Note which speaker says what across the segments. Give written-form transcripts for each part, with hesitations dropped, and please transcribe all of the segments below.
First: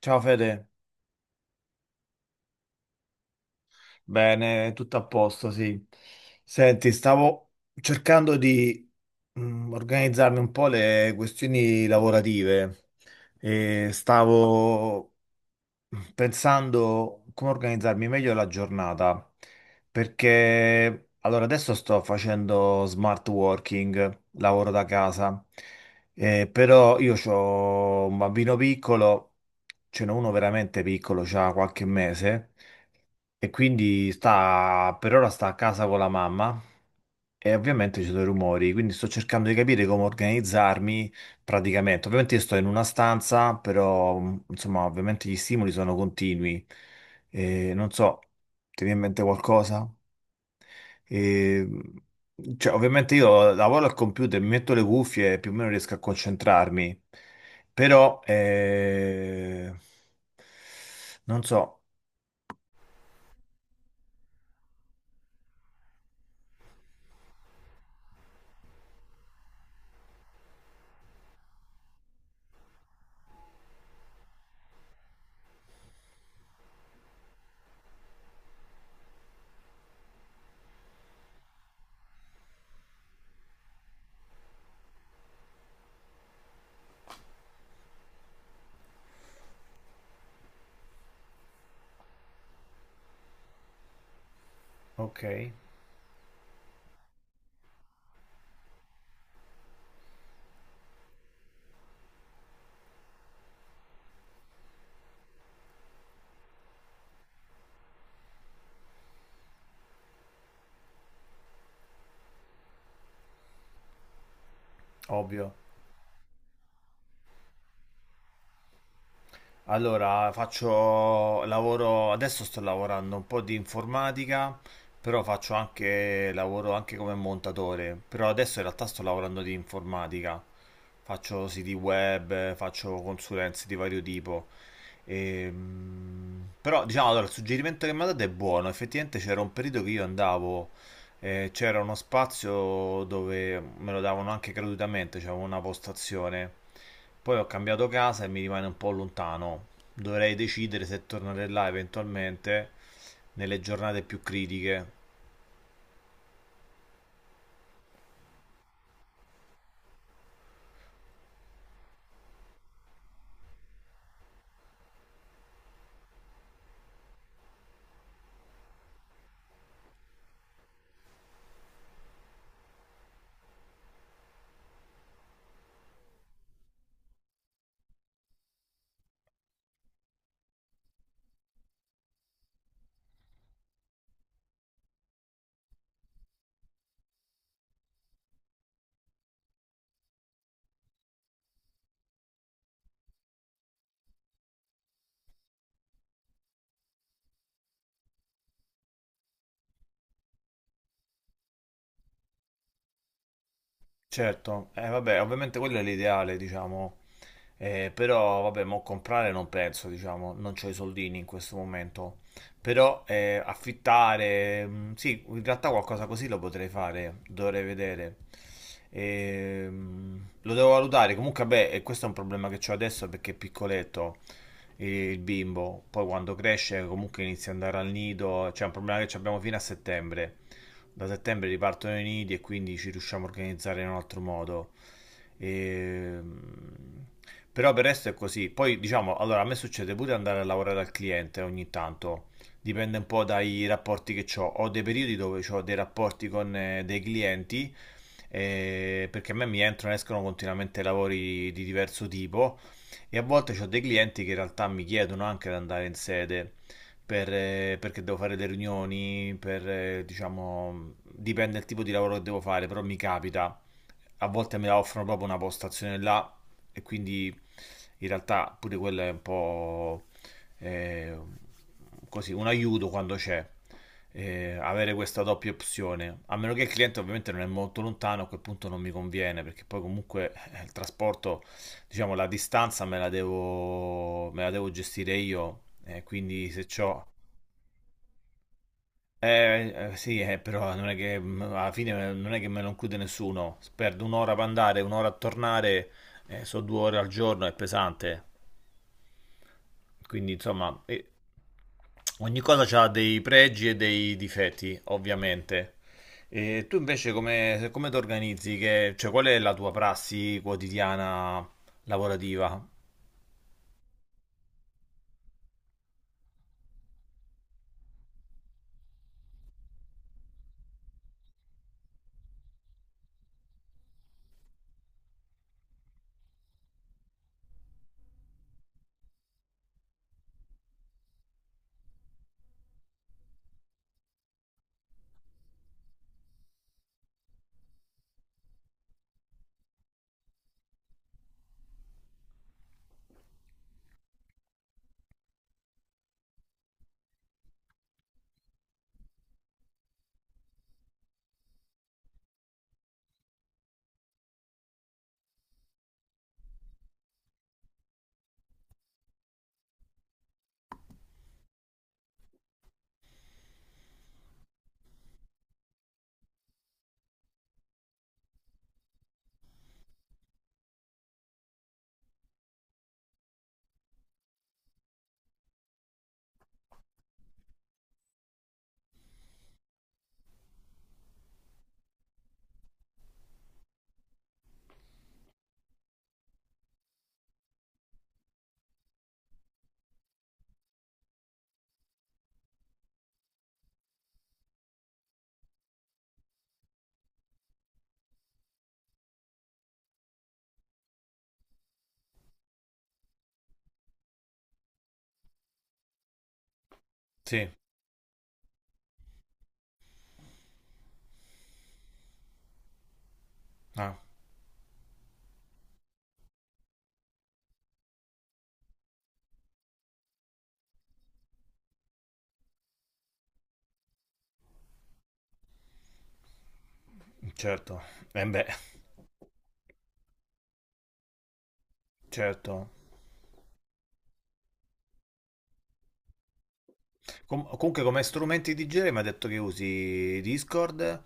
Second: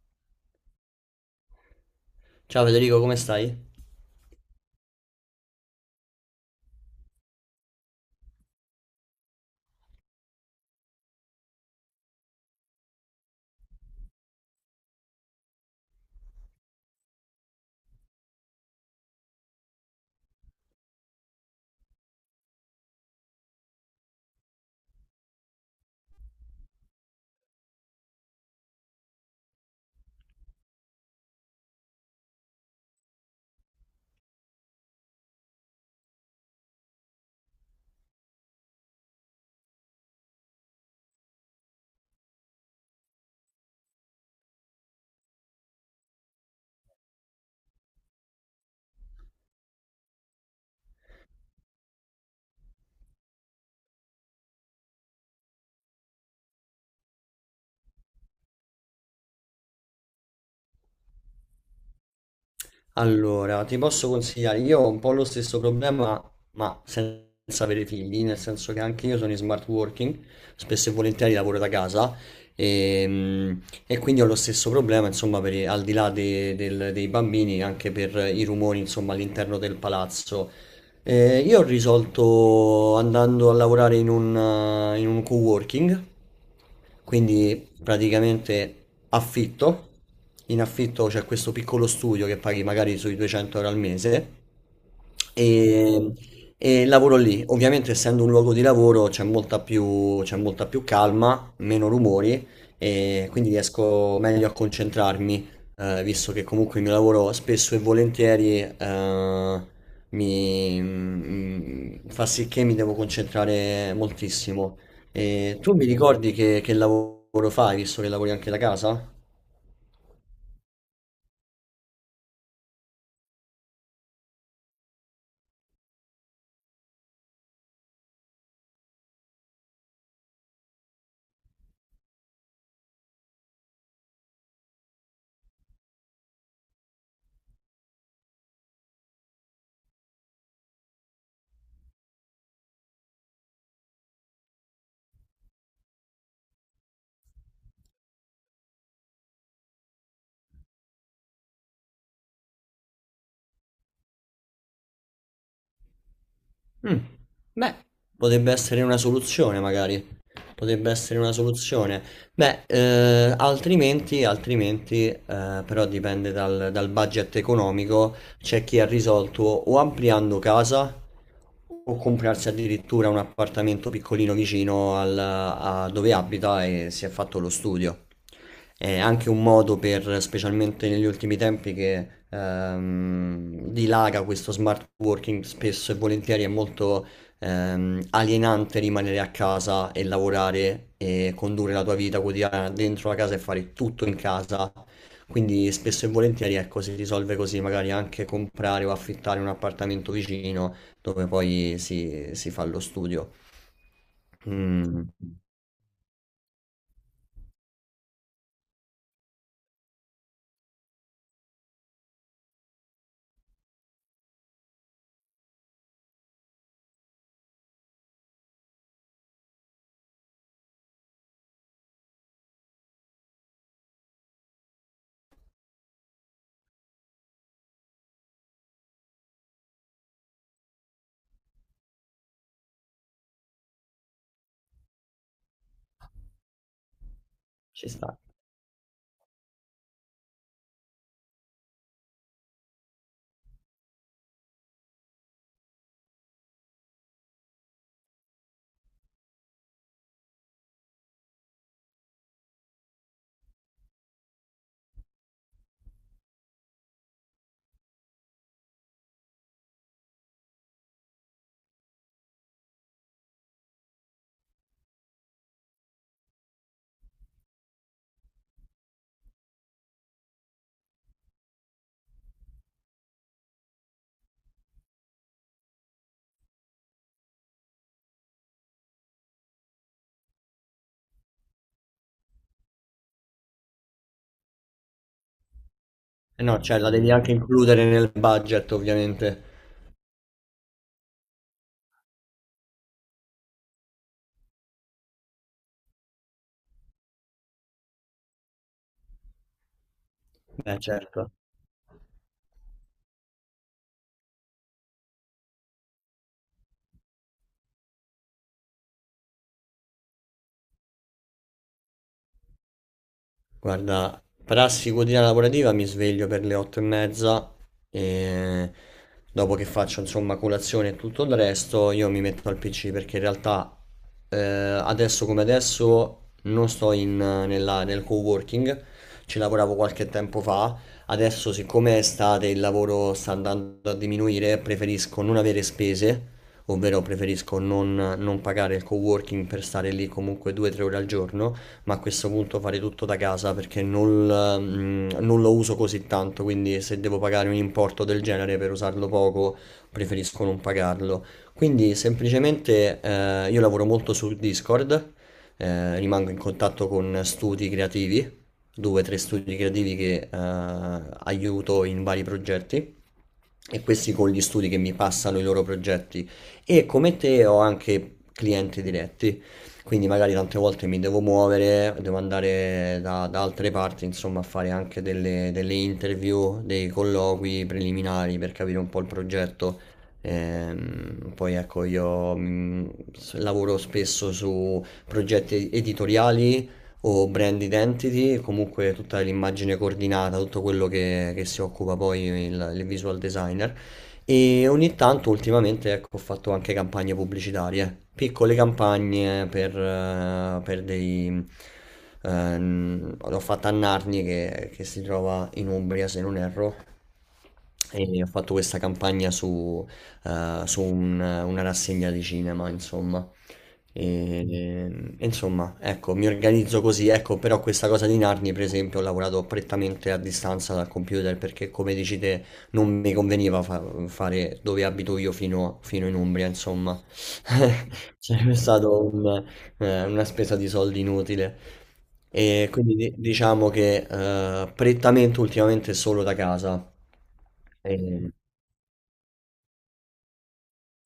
Speaker 1: Ciao Fede,
Speaker 2: Ciao Federico, come stai?
Speaker 1: bene, tutto a posto, sì. Senti, stavo cercando di organizzarmi un po' le questioni lavorative e stavo pensando come organizzarmi meglio la giornata, perché allora adesso sto facendo smart working, lavoro da casa, però io ho un bambino piccolo, ce n'è uno veramente piccolo, c'ha qualche mese, e quindi sta, per ora sta a casa con la mamma e ovviamente ci sono i rumori, quindi sto cercando di capire come organizzarmi. Praticamente, ovviamente io sto in una stanza, però insomma, ovviamente gli stimoli sono continui. E non so, ti viene in mente qualcosa? E, cioè, ovviamente io lavoro al computer, mi metto le cuffie e più o meno riesco a concentrarmi, però non so,
Speaker 2: Allora, ti posso consigliare, io ho un po' lo stesso problema, ma senza avere figli, nel senso che anche io sono in smart working, spesso e volentieri lavoro da casa e, mm, e quindi ho lo stesso problema, insomma, per, i- al di là de- del- dei bambini, anche per i rumori, insomma, all'interno del palazzo. Io ho risolto andando a lavorare in un co-working. Quindi praticamente affitto, in affitto c'è questo piccolo studio che paghi magari sui 200 euro al mese
Speaker 1: ok,
Speaker 2: e, e lavoro lì. Ovviamente, essendo un luogo di lavoro, c'è molta più calma, meno rumori, e quindi riesco meglio a concentrarmi, visto che comunque il mio lavoro spesso e volentieri, fa sì che mi devo concentrare moltissimo.
Speaker 1: ovvio.
Speaker 2: E tu mi ricordi che lavoro fai, visto che lavori anche da casa?
Speaker 1: Allora, faccio lavoro, adesso sto lavorando un po' di informatica, però faccio anche lavoro anche come montatore, però adesso in realtà sto lavorando di informatica. Faccio siti web, faccio consulenze di vario tipo. Però diciamo, allora, il suggerimento che mi ha dato è buono, effettivamente c'era un periodo che io andavo c'era uno spazio dove me lo davano anche gratuitamente, c'era una postazione. Poi ho cambiato casa e mi rimane un po' lontano. Dovrei decidere se tornare là eventualmente nelle giornate più critiche.
Speaker 2: Mm. Beh, potrebbe essere una soluzione, magari. Potrebbe essere una soluzione. Beh, altrimenti però dipende dal, dal budget economico. C'è chi ha risolto o ampliando casa o comprarsi addirittura un appartamento piccolino a dove abita e si è fatto lo studio. È anche un modo per, specialmente negli ultimi tempi, che dilaga questo smart working, spesso e volentieri è molto alienante rimanere a casa e lavorare e condurre la tua vita quotidiana dentro la casa e fare tutto in casa. Quindi spesso e volentieri ecco, si risolve così, magari anche comprare o affittare un appartamento vicino dove poi si fa lo studio.
Speaker 1: Certo,
Speaker 2: Mm,
Speaker 1: vabbè, ovviamente quello è l'ideale, diciamo. Però vabbè, mo comprare non penso, diciamo, non ho i soldini in questo momento. Però affittare, sì, in realtà qualcosa così lo potrei fare, dovrei vedere. Lo devo valutare. Comunque, beh, e questo è un problema che ho adesso perché è piccoletto il bimbo. Poi quando cresce, comunque inizia ad andare al nido. C'è un problema che abbiamo fino a settembre. Da settembre ripartono i nidi e quindi ci riusciamo a organizzare in un altro modo. E, però per
Speaker 2: ci
Speaker 1: il resto è
Speaker 2: sta.
Speaker 1: così. Poi diciamo, allora a me succede pure andare a lavorare al cliente ogni tanto. Dipende un po' dai rapporti che ho. Ho dei periodi dove ho dei rapporti con dei clienti, perché a me mi entrano e escono continuamente lavori di diverso tipo e a volte ho dei clienti che in realtà mi chiedono anche di andare in sede per, perché devo fare delle riunioni, per, diciamo, dipende dal tipo di lavoro che devo fare, però mi capita a volte me la offrono proprio una postazione là e quindi in realtà pure quello è un po' eh, così, un aiuto quando c'è. Eh, avere questa doppia opzione a meno che il cliente ovviamente non è molto lontano a quel punto non mi conviene perché poi comunque il trasporto diciamo la distanza me la devo gestire io
Speaker 2: Eh
Speaker 1: quindi
Speaker 2: no,
Speaker 1: se
Speaker 2: cioè la
Speaker 1: ho
Speaker 2: devi anche includere nel budget ovviamente.
Speaker 1: sì, però non è che alla fine non è che me lo include nessuno. Perdo un'ora per andare, un'ora a tornare, sono due ore al giorno, è pesante. Quindi,
Speaker 2: Eh
Speaker 1: insomma,
Speaker 2: certo.
Speaker 1: ogni cosa ha dei pregi e dei difetti, ovviamente. E tu invece come, come ti organizzi? Cioè, qual è la tua prassi quotidiana lavorativa?
Speaker 2: Guarda, prassi quotidiana lavorativa mi sveglio per le otto e mezza e dopo che faccio insomma colazione e tutto il resto io mi metto al PC perché in realtà adesso come adesso non sto in, nella- nel co-working, ci lavoravo qualche tempo fa, adesso siccome è estate e il lavoro sta andando a diminuire preferisco non avere spese, ovvero preferisco non, non pagare il co-working per stare lì comunque due o tre ore al giorno ma a questo punto fare tutto da casa perché non lo uso così tanto, quindi se devo pagare un importo del genere per usarlo poco, preferisco non pagarlo. Quindi semplicemente io lavoro molto su Discord, rimango in contatto con studi creativi, due o tre studi creativi che aiuto in vari progetti e questi con gli studi che mi passano i loro progetti. E come te ho anche clienti diretti, quindi magari tante volte mi devo muovere, devo andare da altre parti, insomma, a fare anche delle interview, dei colloqui preliminari per capire un po' il progetto. Poi ecco, io lavoro spesso su progetti editoriali o brand identity, comunque tutta l'immagine coordinata, tutto quello che si occupa poi il visual designer. E ogni tanto, ultimamente, ecco, ho fatto anche campagne pubblicitarie, piccole campagne per dei... l'ho fatta a Narni che si trova in Umbria, se non erro,
Speaker 1: Sì,
Speaker 2: e ho fatto questa campagna su una rassegna di cinema, insomma.
Speaker 1: ah,
Speaker 2: E, e insomma, ecco, mi organizzo così, ecco, però questa cosa di Narni, per esempio, ho lavorato prettamente a distanza dal computer perché, come dici te, non mi conveniva fa- fare dove abito io fino in Umbria, insomma.
Speaker 1: certo. Eh beh,
Speaker 2: Sarebbe stato una spesa di soldi inutile.
Speaker 1: certo.
Speaker 2: E quindi diciamo che prettamente ultimamente solo da casa.
Speaker 1: Comunque come
Speaker 2: Eh,
Speaker 1: strumenti di genere mi ha detto che usi Discord,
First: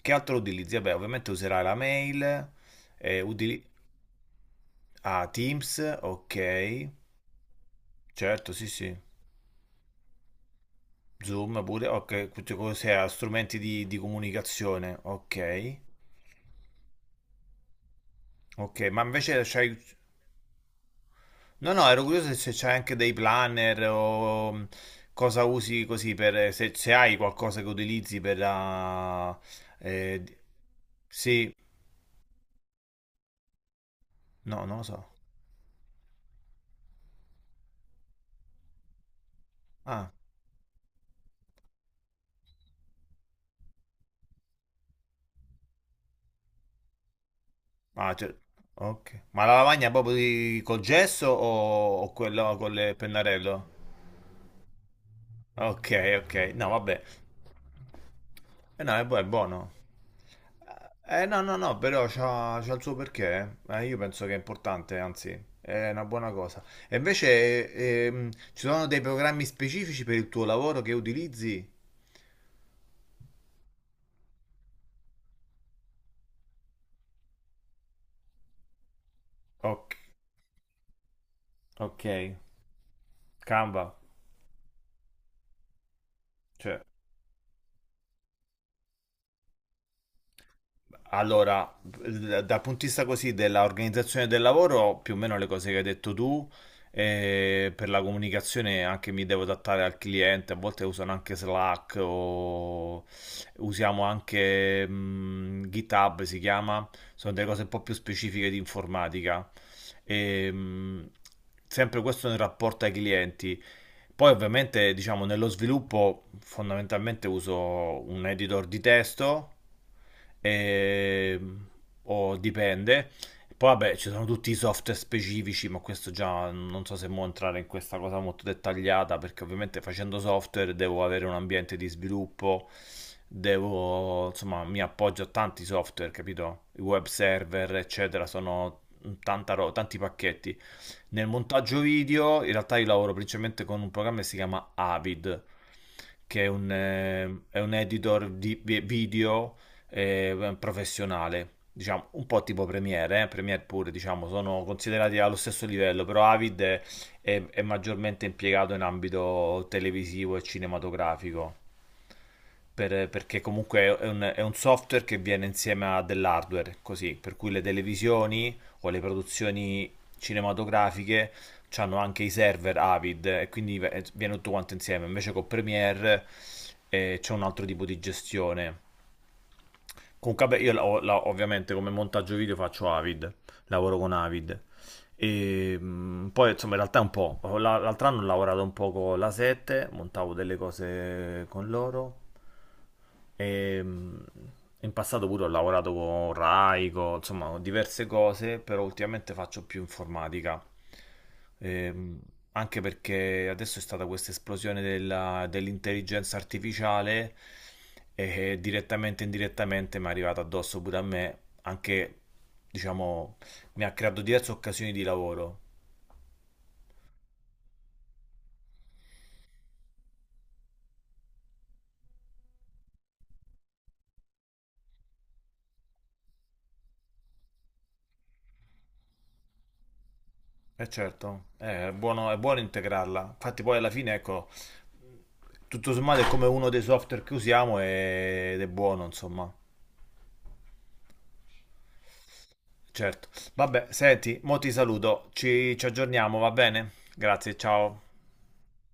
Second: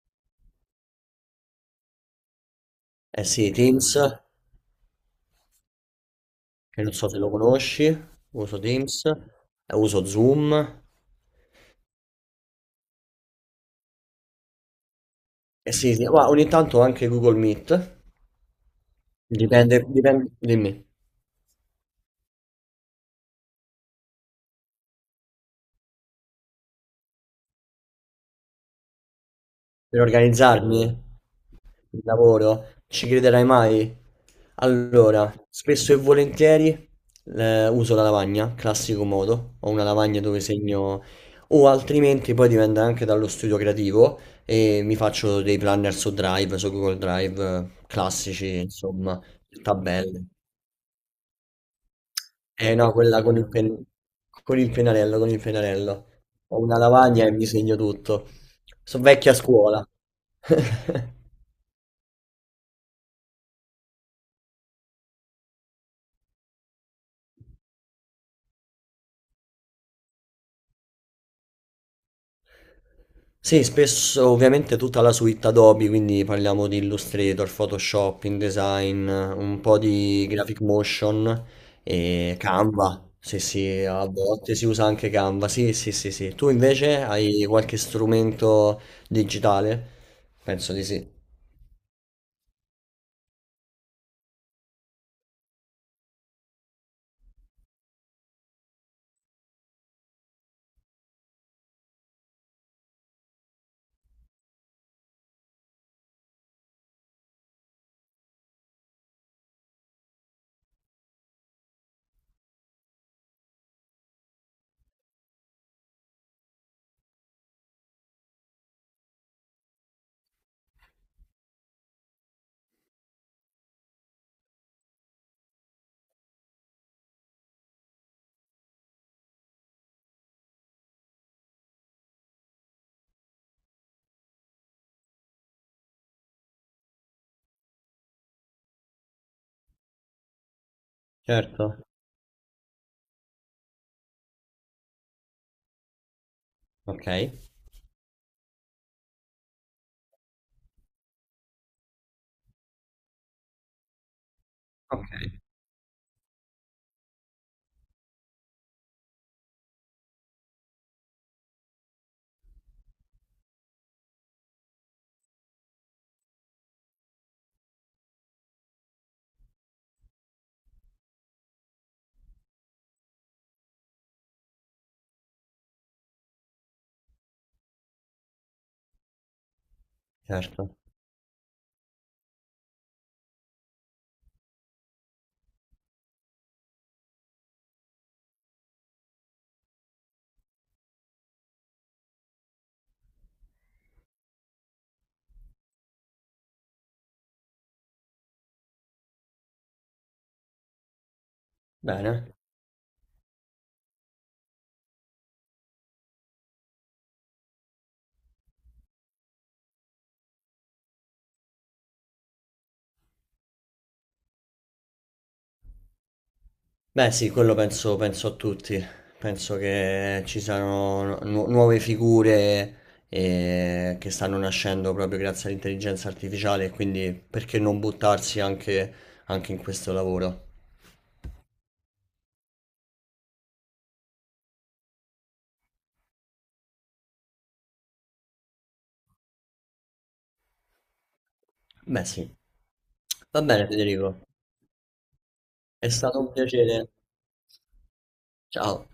Speaker 1: che altro utilizzi? Vabbè, ovviamente userai la mail, eh,
Speaker 2: sì,
Speaker 1: utili-
Speaker 2: Teams,
Speaker 1: ah, Teams, ok,
Speaker 2: che non so se lo conosci,
Speaker 1: certo,
Speaker 2: uso
Speaker 1: sì, sì,
Speaker 2: Teams, uso Zoom.
Speaker 1: Zoom pure, ok, tutte cose, ah, strumenti di comunicazione,
Speaker 2: Eh
Speaker 1: ok,
Speaker 2: sì, sì, ma ogni tanto anche Google Meet.
Speaker 1: ok, ma invece
Speaker 2: Dipende,
Speaker 1: c'hai...
Speaker 2: dipende, dimmi.
Speaker 1: No, no, ero curioso se c'hai anche dei planner o cosa usi così per... se, se hai qualcosa che utilizzi per... ah,
Speaker 2: Per
Speaker 1: eh, di-
Speaker 2: organizzarmi
Speaker 1: sì,
Speaker 2: il lavoro? Ci crederai mai?
Speaker 1: no, non lo so.
Speaker 2: Allora, spesso e volentieri uso la lavagna, classico modo. Ho una
Speaker 1: Ah.
Speaker 2: lavagna dove segno, o altrimenti poi dipende anche dallo studio creativo e mi faccio dei planner su Drive, su Google Drive,
Speaker 1: Ah, cioè,
Speaker 2: classici, insomma,
Speaker 1: ok. Ma la lavagna proprio
Speaker 2: tabelle.
Speaker 1: col gesso o quello con
Speaker 2: Eh no,
Speaker 1: le
Speaker 2: quella con il
Speaker 1: pennarello?
Speaker 2: pen- con il pennarello, con il
Speaker 1: Ok,
Speaker 2: pennarello.
Speaker 1: ok.
Speaker 2: Ho
Speaker 1: No,
Speaker 2: una
Speaker 1: vabbè.
Speaker 2: lavagna e mi segno tutto.
Speaker 1: Eh no, è
Speaker 2: Sono
Speaker 1: è
Speaker 2: vecchia
Speaker 1: buono.
Speaker 2: scuola.
Speaker 1: Eh no, no, no, però c'ha, c'ha il suo perché. Eh. Io penso che è importante, anzi, è una buona cosa. E invece, ci sono dei programmi specifici per il tuo lavoro che utilizzi?
Speaker 2: Sì, spesso ovviamente tutta la suite Adobe, quindi parliamo di Illustrator, Photoshop, InDesign, un po'
Speaker 1: Ok,
Speaker 2: di Graphic Motion
Speaker 1: ok.
Speaker 2: e Canva. Sì, sì,
Speaker 1: Canva.
Speaker 2: a volte si usa anche Canva. Sì, sì, sì, sì. Tu
Speaker 1: Cioè.
Speaker 2: invece hai qualche strumento digitale? Penso di sì.
Speaker 1: Allora, dal punto di vista così dell'organizzazione del lavoro, più o meno le cose che hai detto tu, per la comunicazione anche mi devo adattare al cliente, a volte usano anche Slack o usiamo anche GitHub, si chiama, sono delle cose un po' più specifiche di informatica. E, mh, sempre questo nel rapporto ai clienti. Poi ovviamente, diciamo, nello sviluppo fondamentalmente uso un editor di testo. Ehm, o dipende. Poi vabbè, ci sono tutti i software specifici, ma questo già non so se mo entrare in questa cosa molto dettagliata, perché ovviamente facendo software devo avere un ambiente di sviluppo, devo, insomma, mi appoggio a tanti software, capito? I web server, eccetera, sono tanti pacchetti. Nel
Speaker 2: Certo.
Speaker 1: montaggio video, in realtà io lavoro principalmente con un programma che si chiama Avid, che
Speaker 2: Ok.
Speaker 1: è un editor di video professionale, diciamo un po' tipo Premiere, Premiere pure, diciamo, sono
Speaker 2: Ok.
Speaker 1: considerati allo stesso livello, però Avid è, è maggiormente impiegato in ambito televisivo e cinematografico perché comunque è un software che viene insieme a dell'hardware, così, per cui le televisioni o le produzioni cinematografiche hanno anche i server Avid e quindi viene tutto quanto insieme. Invece con Premiere c'è un altro tipo di gestione. Comunque, vabbè,
Speaker 2: Certo.
Speaker 1: io ovviamente come montaggio video faccio Avid, lavoro con Avid. E poi insomma in realtà è un po', l'altro anno ho lavorato un po' con la 7, montavo delle cose con loro e in passato pure ho lavorato con Rai, insomma con diverse cose, però ultimamente faccio più informatica. Ehm,
Speaker 2: Bene.
Speaker 1: anche perché adesso è stata questa esplosione dell'intelligenza artificiale e direttamente e indirettamente mi è arrivata addosso pure a me anche, diciamo, mi ha creato diverse occasioni di lavoro.
Speaker 2: Beh, sì, quello penso, penso a tutti. Penso che ci siano nuove figure che stanno nascendo proprio grazie all'intelligenza artificiale, quindi perché non buttarsi anche in questo lavoro?
Speaker 1: E certo, è buono integrarla. Infatti poi alla fine, ecco, tutto sommato è come uno dei software che usiamo ed è buono, insomma.
Speaker 2: Beh, sì.
Speaker 1: Certo.
Speaker 2: Va bene,
Speaker 1: Vabbè,
Speaker 2: Federico.
Speaker 1: senti, mo ti saluto, ci, ci
Speaker 2: È stato un
Speaker 1: aggiorniamo, va
Speaker 2: piacere.
Speaker 1: bene? Grazie, ciao.
Speaker 2: Ciao.